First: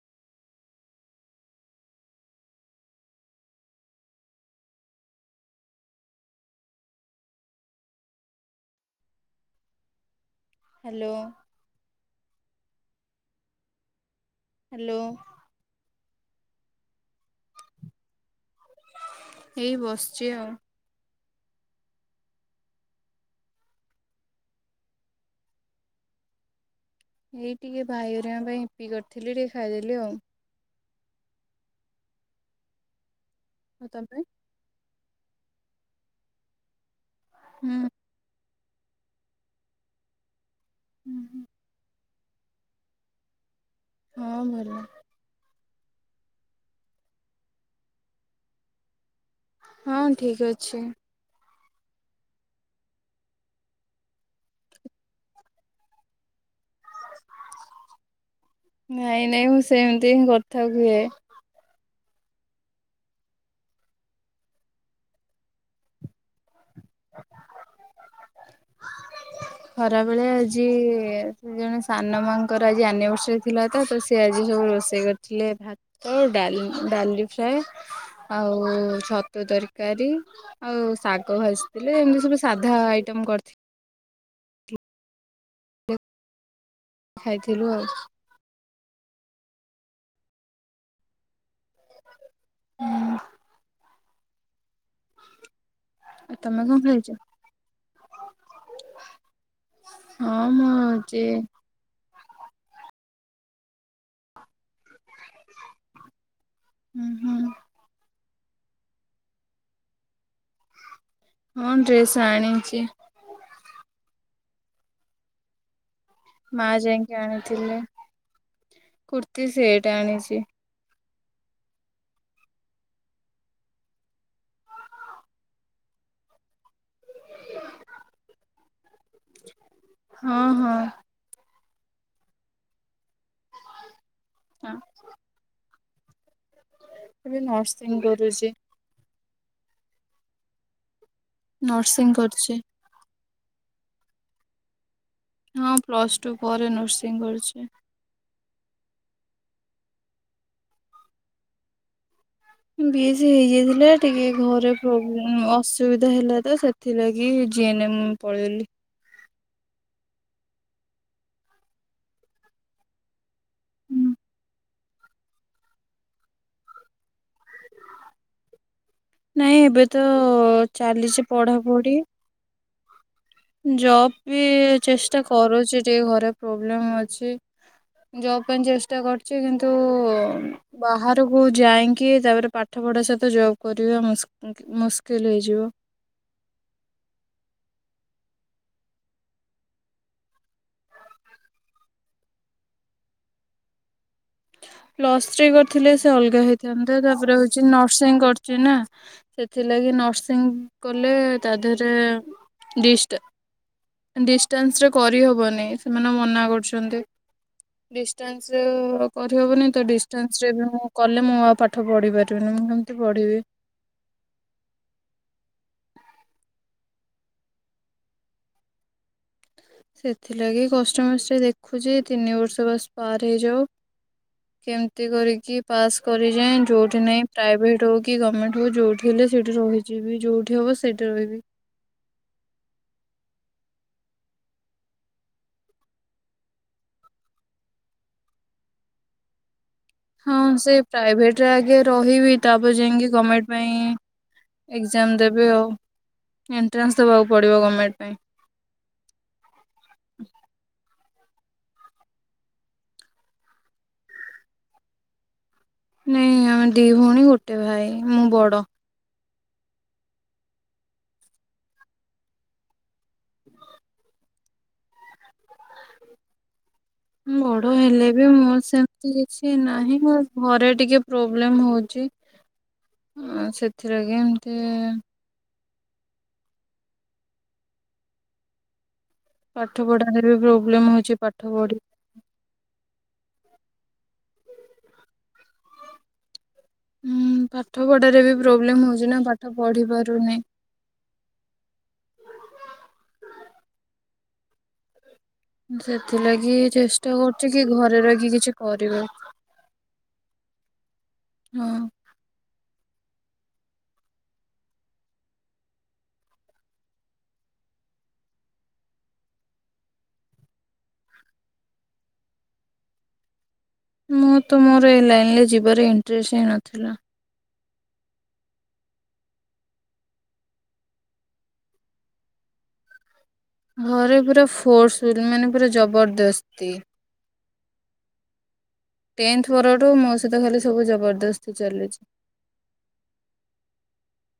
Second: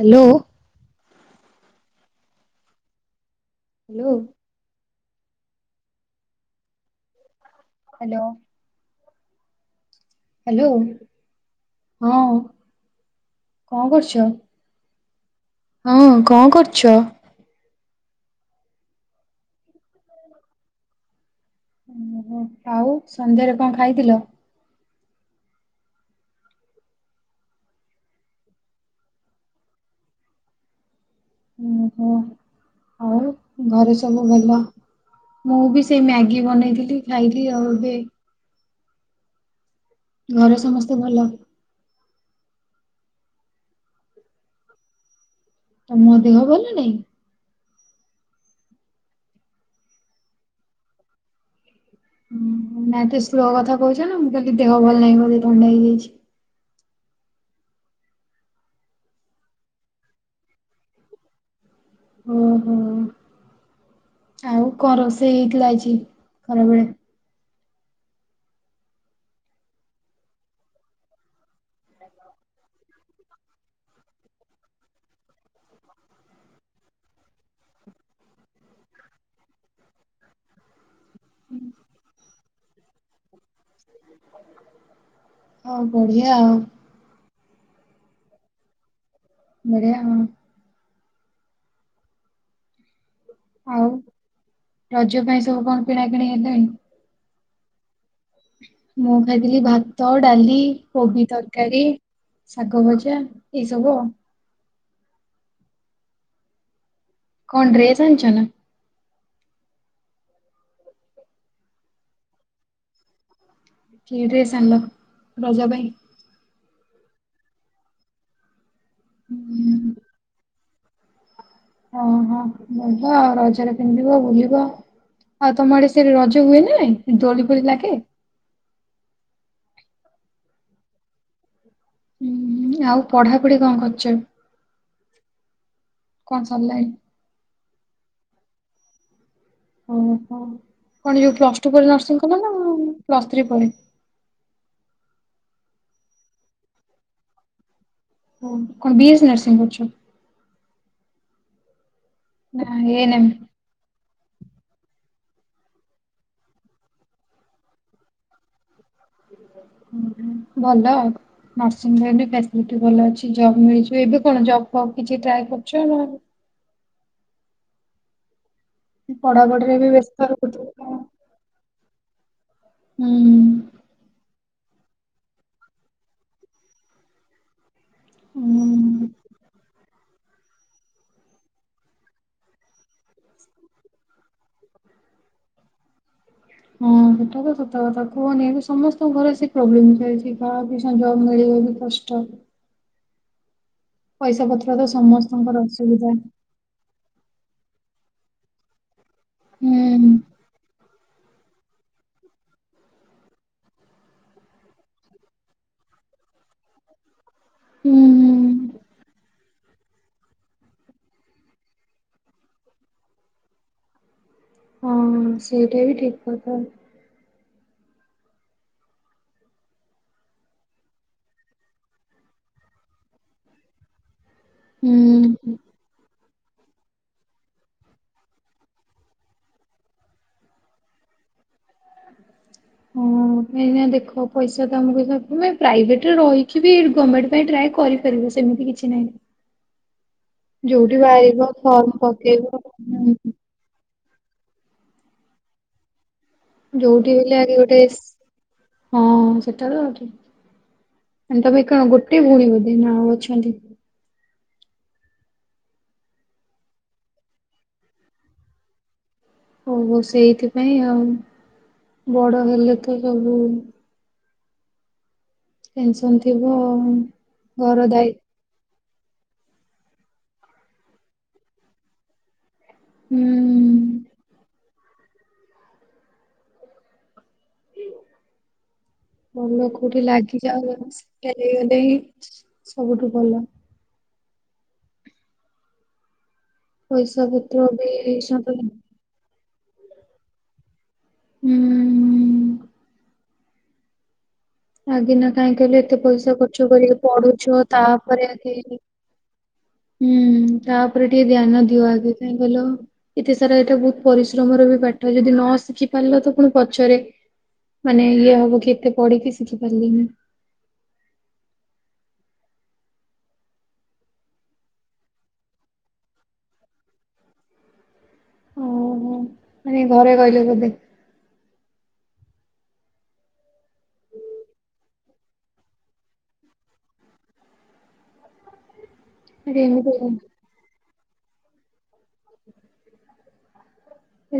Hello. Hello. Hello. Hello ହଁ କଣ କରୁଛ? ହ୍ୟାଲୋ। ହଁ କଣ କରୁଛ? ଏଇ ବସିଛି ଆଉ। ଓ ହୋ ଆଉ ସନ୍ଧ୍ୟାରେ କଣ ଖାଇଥିଲ? ଏଇ ଟିକେ ଭାଇ ହେରିକା ପାଇଁ ଇପି କରିଥିଲି ଟିକେ ଖାଇଦେଲି ଆଉ। ଓହୋ ଆଉ ଆଉ ଘରେ ତମେ? ସବୁ ଭଲ? ମୁଁ ବି ସେଇ ମ୍ୟାଗି ବନେଇଥିଲି। ଖାଇଲି ଆଉ ହୁଁ ଏବେ ଘରେ ସମସ୍ତେ ଭଲ? ହଁ ଭଲ। ତମ ଦେହ ଭଲ ନାଇଁ? ହଁ ଠିକ୍ ଅଛି। ହୁଁ ଏତେ ସ୍ଲୋ କଥା କହୁଛ ନା ମୁଁ ଖାଲି ଦେହ ଭଲ ନାହିଁ ବୋଧେ ଥଣ୍ଡା ହେଇଯାଇଛି। ନାଇଁ ନାଇଁ ମୁଁ ସେମିତି ହିଁ କଥା ହୁଏ। ଓ ହୋ। ଆଉ କଣ ରୋଷେଇ ହେଇଥିଲା ଆଜି ଖରାବେଳେ? ଖରାବେଳେ ଆଜି ଜଣେ ସାନ ମାମୁଁ ଙ୍କର ଆଜି ଆନିଭର୍ସରୀ ତ ଥିଲା ତ ସି ଆଜି ସବୁ ରୋଷେଇ କରିଥିଲେ ଭାତ ଡାଲି ଡାଲି ଫ୍ରାଏ ଆଉ ଛତୁ ତରକାରୀ ଆଉ ଶାଗ ଭାଜିଥିଲେ ଏମିତି ସବୁ ସାଧା ଆଇଟମ କରିଥିଲେ। ହଁ ବଢିଆ ଆଉ। ଖାଇଥିଲୁ ଆଉ। ବଢିଆ। [unintelligible] ଆଉ ରଜ ପାଇଁ ସବୁ କଣ କିଣା କିିଣି ଆଉ ତମେ ହେଲାଣି? କଣ ଖାଇଛ? ମୁଁ ଖାଇଥିଲି ଭାତ ହଁ ଡାଲି ମୁଁ ଯେ କୋବି ତରକାରୀ ଶାଗ ଭଜା ଏଇ ସବୁ ଆଉ। ହୁଁ ହୁଁ। କଣ ଡ୍ରେସ ଆଣିଛ ନା? ହଁ ଡ୍ରେସ୍ ଆଣିଛି। କି ଡ୍ରେସ ଆଣିଲ ରଜ ପାଇଁ? ମା ଯାଇକି ଆଣିଥିଲେ କୁର୍ତ୍ତି ହୁଁ। ସେଟ ଆଣିଛି। ହଁ ହଁ ବଢିଆ ଆଉ ରଜରେ ପିନ୍ଧିବ ବୁଲିବ। ଆଉ ତମ ଆଡେ ସେ ରଜ ହୁଏ ନା ନାଇ ଦୋଳି ଫୋଳି ଲାଗେ? ହଁ ହଁ। ହୁଁ ଆଉ ପଢାପଢି କଣ କରୁଛ କଣ ସରିଲାଣି। ଏବେ ନର୍ସିଂ କରୁଛି। ଓହୋ କଣ ଯୋଉ ପ୍ଲସ୍ ଟୁ ପରେ ନର୍ସିଂ କଲା ନା ପ୍ଲସ୍ ଥ୍ରୀ ପରେ? ହଁ ପ୍ଲସ୍ ଟୁ ପରେ ନର୍ସିଂ କରୁଛି। ଓ କଣ ବି ଏ ସି ନର୍ସିଂ କରୁଛ? ନା ବି ଏ ଏନ୍ ଏମ୍? ସି ହେଇଯାଇଥିଲା ଟିକେ ଘରେ ପ୍ରୋବ୍ଲେ ଅସୁବିଧା ହେଲା ତ ସେଥିଲାଗି ଜି ଏନ୍ ଏମ୍ ପଳେଇଲି। ଉଁହୁଁ ଭଲ ଆଉ। ନର୍ସିଂ ପାଇଁ ବି ଫାସିଲିଟି ଭଲ ଅଛି ଜବ୍ ମିଳିିଯିବ ଏବେ କଣ ଜବ୍ ଫବ୍ କିଛି ଟ୍ରାଏ କରୁଛ ନା? ନାଇଁ ପଢାପଢିରେ ଏବେ ବି ତ ବ୍ୟସ୍ତ ରହୁଥିବ ଚାଲିଚି ପଢାପଢି। ହୁଁ। ଜବ୍ ବି ଚେଷ୍ଟା କରୁଚି ଟିକେ ଘରେ ପ୍ରୋବ୍ଲେମ୍ ଅଛି। ଜବ୍ ପାଇଁ ଚେଷ୍ଟା ହୁଁ। କରୁଚି କିନ୍ତୁ ବାହାରକୁ ଯାଇଁକି ତାପରେ ପାଠପଢା ସହିତ ଜବ୍ କରିବା ମୁସ୍କ ମୁସ୍କିଲ ହେଇଯିବ। ହଁ ସେଟା ତ ସତ କଥା କୁହନି ଏବେ ସମସ୍ତଙ୍କ ଘରେ ସେଇ ପ୍ରୋବ୍ଲେମ ଚାଲଚି କାହାକୁ [unintelligible] ଜବ ମିଳିବା ବି କଷ୍ଟ। ପଇସା ପତ୍ ପ୍ଲସ ଥ୍ରି କରିଥିଲେ ସେ ଅଲଗା ହେଇ ଥାନ୍ତୁ ତାପରେ ହୋଉଚି ନର୍ସିଂ କରଚି ନା ସେଥିଲାଗି ହୁଁ ନର୍ସିଂ କଲେ ତା ଦେହରେ ଡିଷ୍ଟା ଡିଷ୍ଟାନ୍ସରେ କରିହବନି ସେମାନେ ମନା କରୁଛନ୍ତି। ହୁଁ ହୁଁ ଡିଷ୍ଟାନ୍ସରେ କର୍ ହେବନି ତ ଡିଷ୍ଟାନ୍ସରେ ବି ମୁଁ କଲେ ମୁଁ ଆଉ ପାଠ ପଢ଼ି ପାରିବିନି ମୁଁ କେମତି ପଢ଼ିବି? ହଁ ସେଇଟା ବି ଠିକ୍ କଥା। ସେଥିଲାଗି କଷ୍ଟେ ମଷ୍ଟେ ଦେଖୁଚି ତିନି ବର୍ଷ ବାସ ପାର ହେଇଯାଉ। କେମତି ହୁଁ। କରିକି ପାସ୍ କରିଯାଏଁ ଯୋଉଠି ନାଇଁ ପ୍ରାଇଭେଟ ହୋଉ କି ଗମେଣ୍ଟ ହୋଉ ଯୋଉଠି ହେଲେ ସେଇଠି ରହି ଯିବି ଯୋଉଠି ହବ ସେଇଠି ରହିବି। ହୁଁ। ନାଇଁ ଏଇନା ଦେଖ ପଇସା ତମକୁ ଦ ମାନେ ପ୍ରାଇଭେଟରେ ରହିକି ବି ଗମେଣ୍ଟ ପାଇଁ ଟ୍ରାଏ କରିପାରିବ ସେମିତି କି କିଛି ହଁ ନାହିଁ ସେ ଯୋଉଠି ପ୍ରାଇଭେଟରେ ବାହାରିବ ଆଗେ ଫର୍ମ ରହିବି ତାପରେ ଯାଇକି ପକେଇବ ଗଭର୍ଣ୍ଣମେଣ୍ଟ ପାଇଁ ଏକଜାମ୍ ଦେବି ଆଉ ଏଣ୍ଟ୍ରାନ୍ସ ଯୋଉଠି ଦବାକୁ ହେଲେ ଆଗେ ପଡ଼ିବ ଗୋଟେ ଗମେଣ୍ଟ ପାଇଁ। ହଁ ସେଟାରୁ ଆଉ ଠିକ ମାନେ ତମେ ଏକା ଗୋଟେ ଭୋଉଣୀ ବୋଧେ ନା ଆଉ ଅଛନ୍ତି? ନାଇଁ ଆମେ ଦି ଭୋଉଣୀ ଗୋଟେ ଭାଇ ମୁଁ ବଡ। ଓହୋ ସେଇଥିପାଇଁ ଆଉ ବଡ ହେଲେ ତ ସବୁ ଟେନସନ୍ ଥିବ ଆଉ। ଉମ୍ ବଡ ଘର ହେଲେ ଦାୟୀ ବି ମୋ ସେମ୍ ମତି କିଛି ନାହିଁ ମୋର ଘରେ ଟିକେ ପ୍ରୋବ୍ଲେମ ହୋଉଚି ଆ ହୁଁ ସେଥିଲାଗି ଏମତି ଭଲ ପାଠ କୋଉଠି ପଢାରେ ବି ଲାଗିଯାଉ ପ୍ରୋବ୍ଲେମ [unintelligible] ହଉଛି ପାଠ ସେଟେଲେ ପଢି ହେଇଗଲେ ହିଁ ସବୁଠୁ ଭଲ। ପଇସା ଉଁ ପତ୍ର ପାଠ ପଢ଼ାରେ ବି ସଞ୍ଚୟ ପ୍ରୋବ୍ଲେମ୍ ହୋଉଚି ନା ପାଠ ପଢ଼ିପାରୁନି। ଉଁହୁଁ। ଆଗେ ନା କାହିଁକି କହିଲେ ଏତେ ପଇସା ସେଥିଲାଗି ଖର୍ଚ୍ଚ କରିକି ଚେଷ୍ଟା କରୁଛି ପଢୁଛ କି ଘରେ ରହିକି ତାପରେ କିଛି ଆଗେ କରିବା ଉଁହୁଁ ତାଉପରେ ଟିକେ ଧ୍ୟାନ ଦିଅ ହଁ। ଆଗେ କାହିଁକି କହିଲ ଏତେ ସାରା ଏଟା ବୋହୁତ ପରିଶ୍ରମର ବି ପାଠ ଯଦି ନ ଶିଖି ପାରିଲ ତ ପୁଣି ପଛରେ ମାନେ ଇଏ ହବ କି ଏତେ ପଢିକି ଶିଖି ପାରିଲିନି। ମୁଁ ତ ମୋର ଏ ଲାଇନରେ ଯିବାର ଇଣ୍ଟରେଷ୍ଟ ହିଁ ନଥିଲା। ଓହୋ ମାନେ ଘରେ କହିଲେ ବୋଧେ? ଘରେ ପୁରା ଫୋର୍ସଫୁଲ ମାନେ ପୁରା ଜବରଦସ୍ତି। ଟେନଥ୍ ଆରେ ପରଠୁ ଏମିତି ମୋ ସହିତ ଖାଲି ସବୁ ଜବରଦସ୍ତି ଚାଲିଚି।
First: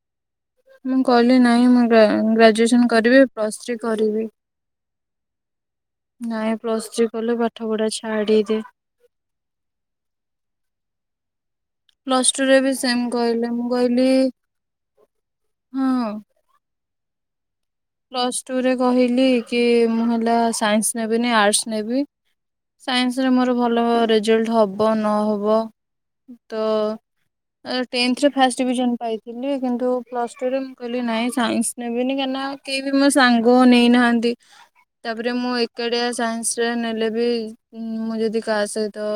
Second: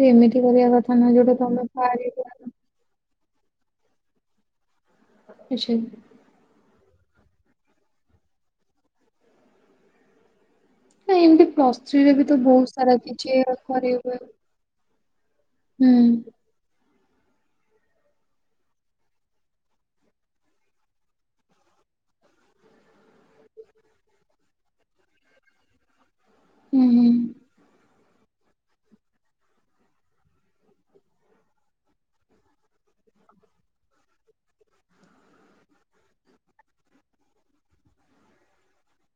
ଏମିତି କହିବ ମୁଁ କହିଲି ନାହିଁ ମୁଁ ଗ୍ରାଜୁଏସନ କରିବି ପ୍ଲସ୍ ଥ୍ରୀ କରିବି। ଆଚ୍ଛା ନାଇଁ ପ୍ଲସ ଥ୍ରୀ କଲେ ପାଠ ପଢା ଛାଡିଦେ। ନା ଏମିତି ପ୍ଲସ ସେ ବି ତ ଟୁ ରେ ବହୁତ ସାରା ସେମ କିଛି କହିଲେ ମୁଁ କହିଲି କରିବାକୁ ହୁଁ। ହଁ ପ୍ଲସ୍ ଟୁରେ କହିଲି କି ମୁଁ ହେଲା ସାଇନ୍ସ ନେବିନି ଆର୍ଟସ୍ ନେବି। ସାଇନ୍ସରେ ମୋର ଭଲ ରେଜଲ୍ଟ ହେବ ନହବ ତ ହୁଁ ହୁଁ ଅ ଟେନ୍ଥରେ ଫାଷ୍ଟ ଡିଭିଜନ ପାଇଥିଲି କିନ୍ତୁ ପ୍ଲସ୍ ଟୁରେ ମୁଁ କହିଲି ନାହିଁ ସାଇନ୍ସ ନେବିନି କାହିଁକିନା କେହି ବି ମୋ ସାଙ୍ଗ ନେଇନାହାନ୍ତି। ତାପରେ ମୁଁ ଏକାଡିଆ ସାଇନ୍ସରେ ନେଲେ ବି ମୁଁ ଯଦି କାସେ ତ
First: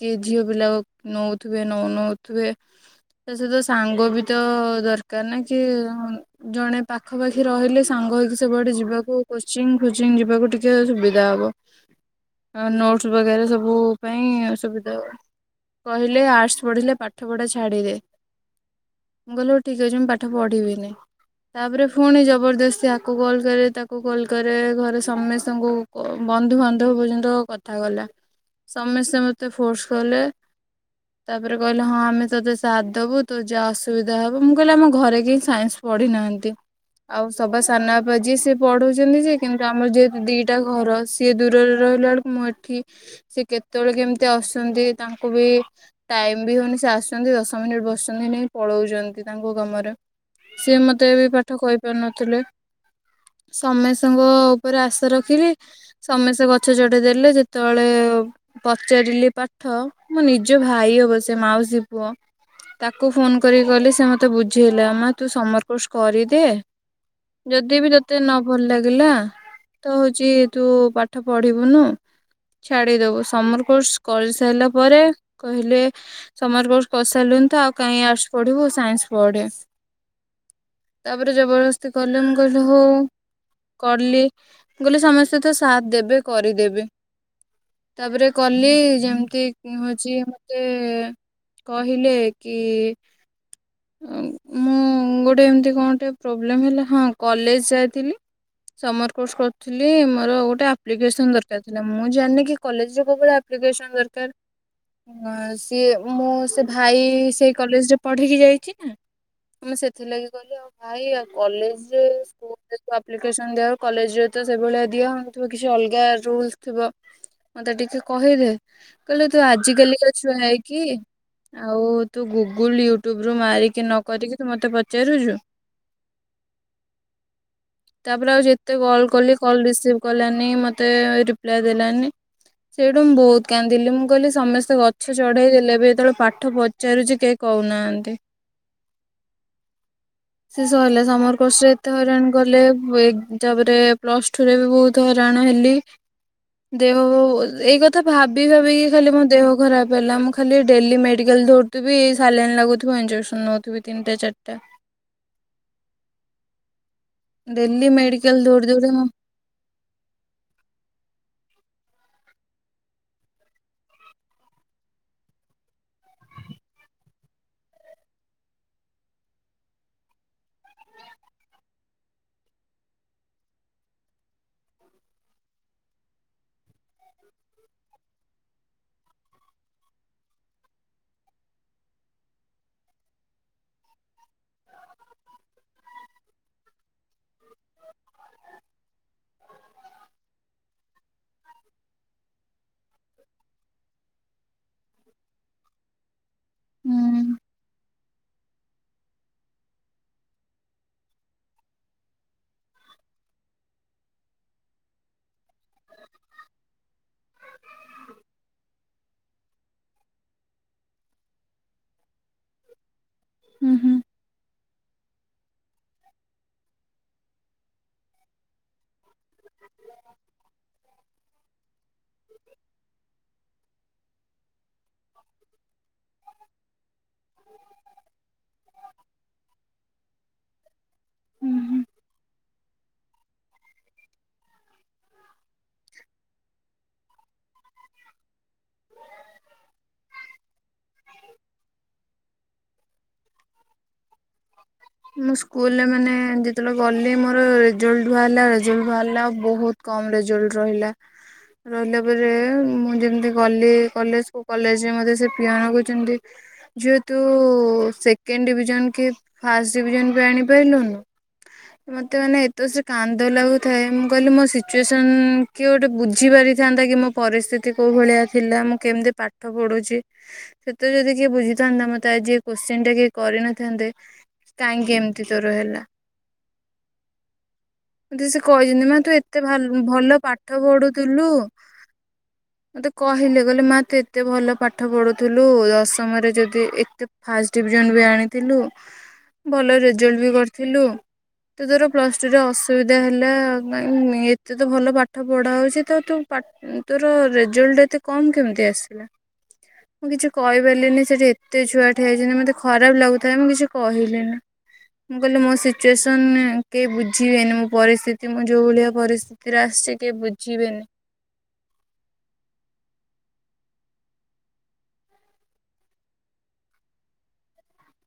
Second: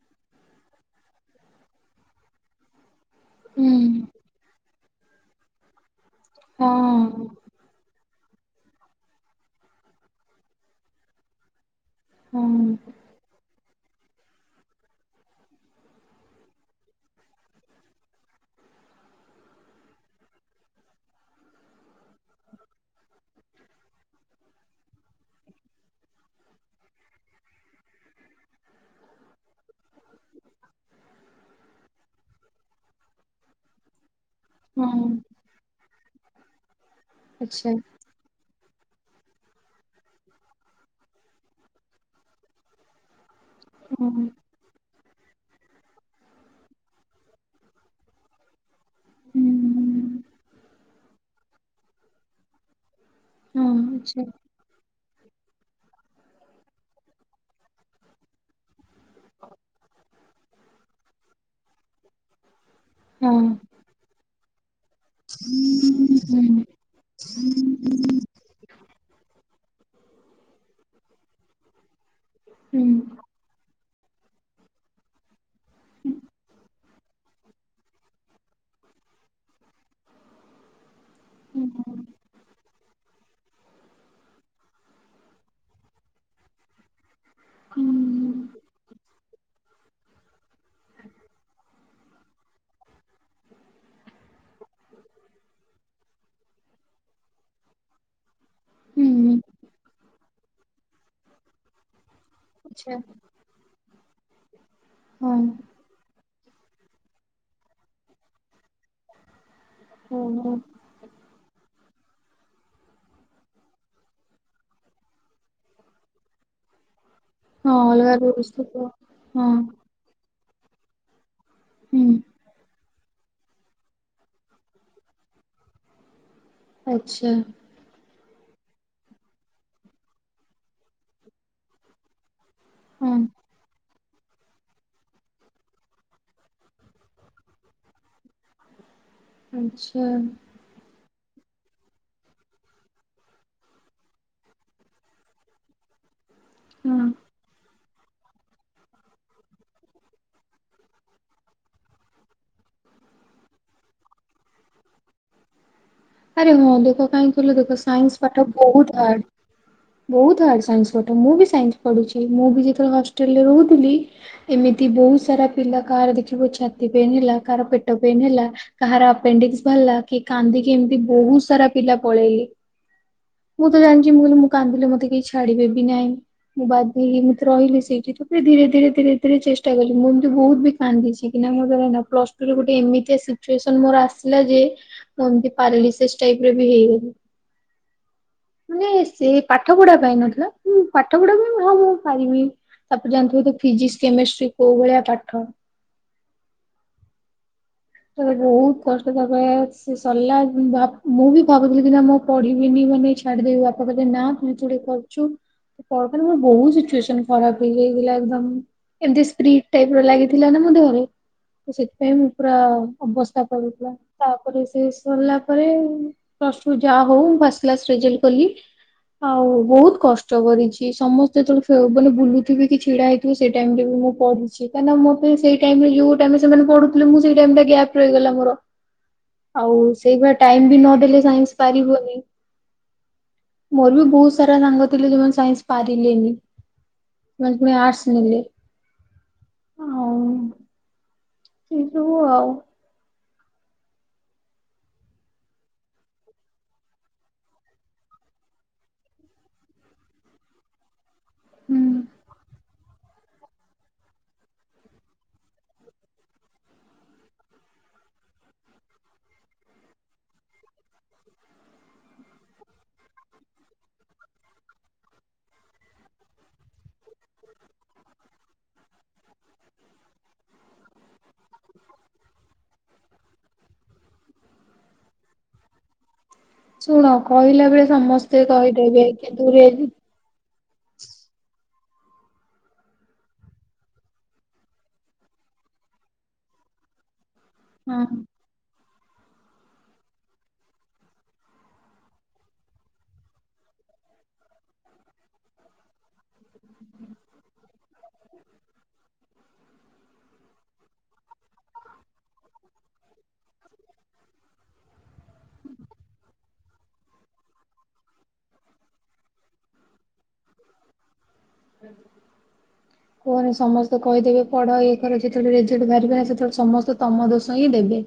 କିଏ ଝିଅ ପିଲା ନଉଥିବେ ନ ନଉଥିବେ। ତା ସହିତ ହୁଁ ସାଙ୍ଗ ବି ତ ଦରକାର ନା କି ଜଣେ ହଁ ପାଖାପାଖି ରହିଲେ ସାଙ୍ଗ ହେଇକି ସବୁଆଡେ ଯିବାକୁ କୋଚିଫୋଚିଂ ଯିବାକୁ ଟିକେ ସୁବିଧା ହବ। ହଁ ନୋଟ ବଗେରା ସବୁ ପାଇଁ ସୁବିଧା ହ କହିଲେ ଆର୍ଟସ ପଢିଲେ ପାଠ ପଢା ଛାଡିଦେ। ମୁଁ କହିଲ ହଉ ଠିକ ଅଛି ମୁଁ ପାଠ ପଢିବିନି। ତାପରେ ପୁଣି ଜବରଦ ସ୍ତୀ ୟକୁ କଲ୍ କରେ ତାକୁ କଲ୍ କରେ, ଘରେ ସମସ୍ତଙ୍କୁ ବନ୍ଧୁବାନ୍ଧବ ପର୍ଯ୍ୟନ୍ତ କ ଥା ଗଲା ସମସ୍ତେ ମତେ ଫୋର୍ସ କଲେ। ତାପରେ କହିଲେ ହଁ ଆମେ ତତେ ସାଥ ଦବୁ। ତୁ ଯା ଆସ ସୁବିଧା ହବ। ମୁଁ କହିଲି ଆମ ହଁ ଘରେ କେହି ସାଇନ୍ସ ପଢି ନାହାନ୍ତି। ଆଉ ସବା ଆଚ୍ଛା ସାନ ବା ବା ଯିଏ ସିଏ ପଢ଼ଉଛନ୍ତି ଯେ, କିନ୍ତୁ ଆମର ଯେହେତୁ ଦିଟା ଘର ସିଏ ଦୂରରେ ରହିଲା ବେଳକୁ ମୁଁ ଏଠି ସେ କେତେବେଳେ ହଁ କେମିତି ଅସ ଛନ୍ତି ତାଙ୍କୁ ବି ଟାଇମ ବି ହଉନି। ସେ ଆସୁଛନ୍ତି ଦଶ ମିନିଟ ବସଛନ୍ତିକି ନାହିଁ ପଳଉ ଛନ୍ତି ହୁଁ ତାଙ୍କ କାମରେ, ସିଏ ମତେ ଏବେ ପାଠ କହିପାରୁ ନଥିଲେ। ହଁ ସମୟ ସଙ୍ଗ ଆଚ୍ଛା ଉପରେ ଆଶା ରଖିଲି, ସମସ୍ତେ ଗଛ ଚଢେଇ ଦେଲେ ଯେତେବେଳେ ପଚାରିଲି ପାଠ ମୋ ନିଜ ଭାଇ ହବ ସେ ମାଉସୀ ପୁଅ। ତାକୁ ଫୋନ ହଁ କରିକି କହିଲେ, ସେ ମତେ ବୁଝେଇଲା ତୁ ସମରକୋର୍ସ ହୁଁ କରିଦେ। ଯଦି ବି ତତେ ନ ଭଲ ଲାଗିଲା, ତ ହଉଛି ତୁ ପାଠ ପଢିବୁନୁ। ହୁଁ ଛାଡିଦବୁ। ସମର କୋର୍ସ କରି ସାରିଲା ପରେ କହିଲେ ସମର କୋର୍ସ କରିସାରିଲୁଣି ତ ଆଉ କାହିଁ ଆର୍ଟସ ପଢିବୁ ସାଇନ୍ସ ପଢେ। ତାପରେ ହୁଁ ଜବରଦସ୍ କଲେ ମୁଁ କହିଲି ହଉ। କଲି ମୁଁ କହିଲି ସମସ୍ତେ ତ ସାଥ ଦେବେ କରିଦେବେ। ହୁଁ ତାପରେ କଲି ଯେମିତି କି ହଉଛି ମତେ କହିଲେ କି ଆଁ ମୁଁ ଗୋଟେ ଏମିତି କଣ ଟିକେ ପ୍ରୋବ୍ଲେମ୍ ହେଲା, ହଁ କଲେଜ ଯାଇଥିଲି। ହଁ [inaudible] ସମର୍ କୋର୍ସ କରିୁଥିଲି, ମୋର ଗୋଟେ ଆପ୍ଲିକେସନ୍ ଦରକାର ଥିଲା। ମୁଁ ଜାଣିନି କି ଆଚ୍ଛା କଲେଜରେ କୋଉ ଭଳିଆ ଆପ ଲିକେଶନ ଦରକାର୍ ହଁ ଆଁ ଇଏ ମୁଁ ସେ ଭାଇ ସେଇ କଲେଜରେ ପଢିକି ଯାଇଛି ନା, ମାନେ ସେ ସେଥିଲାଗି ହଁ କହିଲ ଆଉ ଭାଇ ଆଉ କଲେଜରେ ସ୍କୁଲରେ ଯୋଉ ଆପ୍ଲିକେସନ୍ ଦିଆ ହୁଏ। କଲେଜ ରେ ତ ସେଇଭଳିଆ ଦିଆ ହଉନଥିବ କିଛି ଅଲଗା ରୁଲସ ଥିବ। ହଁ [inaudible] ମତେ ଟିକେ ଅଲଗା କହିଦେ, କହିଲେ ତୁ ଆଜିକାଲିକା ଛୁଆ ହେଇକି ଆଉ ହୁଁ ତୁ ଗୁଗୁଲ ୟୁଟ୍ୟୁବ ରୁ ମାରିକି ନ କରିକି ତୁ ମତେ ପଚାରୁଚୁ। ଆଛା। ତାପରେ ଆଉ ଯେତେ କଲ୍ କଲି, କଲ ରିସିଭ୍ କଲାନି ମତେ ରିପ୍ଲାଏ ଦେଲାନି। ସେଉଠୁ ମୁଁ ହଁ ବହୁତ କାନ୍ଦିଲି ମୁଁ କହିଲି ସମସ୍ତେ ଗଛ ଚଢେଇ ଦେଲେ ଏବେ ଯେତେବେଳେ ପାଠ ପଚାରୁଛି କେହି କହୁନାହାନ୍ତି। ଆଚ୍ଛା। ଶେଷହେଲା ସମର କୋର୍ସ ରେ ଏତେ ହଇରାଣ। କଲେ ଏ ତାପରେ ପ୍ଲସ ଟୁ ରେ ବି ବହୁତ ହଇରାଣ ହେଲି। ହଁ ଦେହଉ ଏଇ କ ଥା ଭାବି ଭାବିକି ଖାଲି ମୋ ଦେହ ଖରାପ ହେଲା। ମୁଁ ଖାଲି ଡେଲି ମେଡ଼ିକାଲ ଧଉଡିଥିବି ସଲାଇନୀ ଲାଗୁଥିବ ଇଞଜେକ୍ସନ୍ ନଉଥିବି ତିନିଟା ଚାରିଟା। ଆରେ ହଁ ଦେଖ କାହିଁ କହିଲ ଦେଖ ଡେଲି ସାଇନ୍ସ ମେଡିକାଲ ପାଠ ଦୌଡି ଦୌଡି ବହୁତ ମୁଁ ହାର୍ଡ। ବହୁତ ହାର୍ଡ ସାଇନ୍ସ ପାଠ, ମୁଁ ବି ସାଇନ୍ସ ପଢୁଛି ମୁଁ ବି ଯେତେବେଳେ ହଷ୍ଟେଲରେ ରହୁଥିଲି। ଏମିତି ବହୁତ ସାରା ପିଲା। କାହାର ଦେଖିବୁ ଛାତି ପେନ୍ ହେଲା କାହାର ପେଟ ପେନ୍ ହେଲା କାହାର ଆପେଣ୍ଡିକସ ବାହାରିଲା କିଏ କାନ୍ଦିକି ଏମତି ବହୁତ ସାରା ପିଲା ପଳେଇଲେ। ମୁଁ ତ ଜାଣିଛି ମୁଁ କିତୁ ମୁ କାନ୍ଦିଲେ ମତେ କେହି ଛାଡିବେ ବି ନାହିଁ। ମୁଁ ବାଧ୍ୟ ହେଇକି [unintelligible] ରହିଲି ସେଇଠି। ତା ପରେ ଧୀରେ ଧୀରେ ଧୀରେ ଧୀରେ ଚେଷ୍ଟା କଲି ମୁ ଏିମିତି ବହୁତ୍ ବି କାନ୍ଦିଚି କି ନା ମୋର [unintelligible] ପ୍ଲସ ଟୁରେ ଗୋଟେ ଏମିତିଆ ସିଚୁଏସନ ମୋର ଆସିଲା ଯେ ମୁ ଏମତି ପାରଲିସିସ୍ ଟାଇପ ରେ ବି ହେଇଗଲି। ମାନେ ସେ ପାଠ ପଢା ପାଇଁ ନଥିଲା ପାଠ ପଢା ପାଇଁ ହଁ ମୁଁ ପାରିବି। ତାପରେ ଜାଣିଥିବୁ ତୁ ଫିଜିକ୍ସ କେମେଷ୍ଟ୍ରି କୋଉ ଭଳିଆ ପାଠ? ହୁଁ। ତ ବହୁତ କଷ୍ଟ ତାପରେ ସେ ସରିଲା ମୁଁ ବି ଭାବୁଥିଲି କି ନା ମୁଁ ପଢିବିନି ମାନେ ଛାଡିଦେବି। ବାପା କହିଲେ ନା ତୁ [unintelligible] କରୁଚୁ ପରଦିନ ମୋ ବହୁତ ସିଚୁଏସନ ଖରାପ ହେଇଯାଇଥିଲା ଏକଦମ୍। ଏମତି ସ୍ପ୍ରିଟ ଟାଇପ ର ଲାଗିଥିଲା ନା ମୋ ଦେହରେ। ତ ସେଥିପାଇଁ ମୁଁ ପୁରା ଅବସ୍ଥା ପଳେଇଥିଲା। ହୁଁ ତାପରେ ସେ ସରିଲା ପରେ ପ୍ଲସ ଟୁ ଯାହା ହଉ ମୁଁ ଫାଷ୍ଟ କ୍ଲାସ ରେଜଲଟ କଲି। ଆଉ ବହୁତ କଷ୍ଟ କରିଚି ସମସ୍ତେ ଯେତେବେଳେ ବୁଲୁଥିବେ କି ଛିଡା ହେଇ ସେଇ ଟାଇମ ରେ ବି ମୁଁ ପଢ଼ିଚି। କାହିଁକିନା ମେ ସେଇ ଟାଇମ ରେ ଯୋଉ ଟାଇମ ସେମାନେ ପଢୁଥିଲେ ମୁ ଗ୍ୟାପ୍ ରହିଗଲା ମୋର। ଆଉ ସେଇଭଳିଆ ଟାଇମ ବି ନଦଲେ ସାଇନ୍ସ ହୁଁ ପାରିବନି। ମୋର ବି ବହୁତ ସାରା ସାଙ୍ଗ ଥିଲେ ଯେଉମାନେ ସାଇନ୍ସ ପାରିଲେନି। ମାନେ ପୁଣି ଆର୍ଟସ୍ ନେଲେ। ଆଉ ଆ [unintelligible] ମୁଁ ସ୍କୁଲରେ ମାନେ ଯେତେବେଳେ ଗଲି ମୋର ରେଜଲ୍ଟ ବାହାରିଲା ରେଜଲ୍ଟ ବାହାରିଲା ଆଉ ବହୁତ କମ ରେଜଲ୍ଟ ରହିଲା। ହୁଁ ରହିଲା ପରେ ମୁଁ ଯେମିତି ଗଲି କଲେଜକୁ କଲେଜ ରେ ମତେ ସେ ପିଅନ କହୁଚନ୍ତି ଝିଅ ତୁ ସେକେଣ୍ଡ ଡିଭିଜନ କି ଫାଷ୍ଟ ଡିଭିଜନ ବି ଆଣିପାରିଲୁନୁ? ମୋତେ ମାନେ ଏତେ ଜୋରେ କାନ୍ଦ ଲାଗୁଥାଏ ମୁଁ କହିଲି ମୋ ସିଚୁଏସନ କିଏ ଗୋଟେ ବୁଝି ପାରିଥାନ୍ତା କି ମୋ ପରିସ୍ଥିତି କୋଉ ଭଳିଆ ଥିଲା। ମୁଁ କେମିତି ପାଠ ପଢୁଚି? ସେତେ ଯଦି କିଏ ବୁଝିଥାନ୍ତା ମୋତେ ଆଜି ଏ କୋଶ୍ଚିନ୍ ଟା କିଏ କରିନଥାନ୍ତେ। କାହିଁକି ଏମିତି ତୋର ହେଲା? ଶୁଣ କହିଲା ବେଳେ ତେ ସମସ୍ତେ ସେ କହିଚନ୍ତି ମା କହିଦେବେ ତୁ ଏତେ କିନ୍ତୁ ରେ- ଭଲ ପାଠ ପାଠ ପଢୁଥିଲୁ ମତେ କହିଲେ କହିଲେ ମା ତୁ ଏତେ ଭଲ ପାଠ ପଢୁଥିଲୁ ଦଶମରେ ଯଦି ଏତେ ଫାଷ୍ଟ ଡିଭିଜନ ହଁ ବି ଆଣିଥିଲୁ ଭଲ ରେଜଲ୍ଟ ବି କରିଥିଲୁ। ତ ତୋର ପ୍ଲସ ଟୁରେ ଅସୁବିଧା ହେଲା କାଇଁ ନେ ଏତେ ତ ଭଲ ପାଠ ପଢା ହଉଚି ତ ତୁ ପା ତୋର ରେଜଲ୍ଟ ଏତେ କମ୍ କେମିତି ଆସିଲା? ମୁଁ କିଛି କହିପାରିଲିନି ସେଠି ଏତେ ଛୁଆ ଠିଆ ହେଇଚନ୍ତି ମତେ ଖରାପ ଲାଗୁଥାଏ ମୁଁ କିଛି କହିଲି [unintelligible] ମୁଁ କହିଲି ମୋ ସିଚୁଏସନ କେହି ବୁଝିବେନି ମୋ ପରିସ୍ଥିତି ମୋ ଯୋଉ ଭଳିଆ ପରିସ୍ଥି ତି ରେ ଆସିଚି କେହି ବୁଝିବେନି। କୁହନି ସମସ୍ତେ କହିଦେବେ ପଢ ଇଏ କର ଯେତେବେଳେ ରେଜଲ୍ଟ ବାହାରିବେ ନା ସେତେବେଳେ ସମସ୍ତେ ତମ ଦୋଷ ହିଁ ଦେବେ।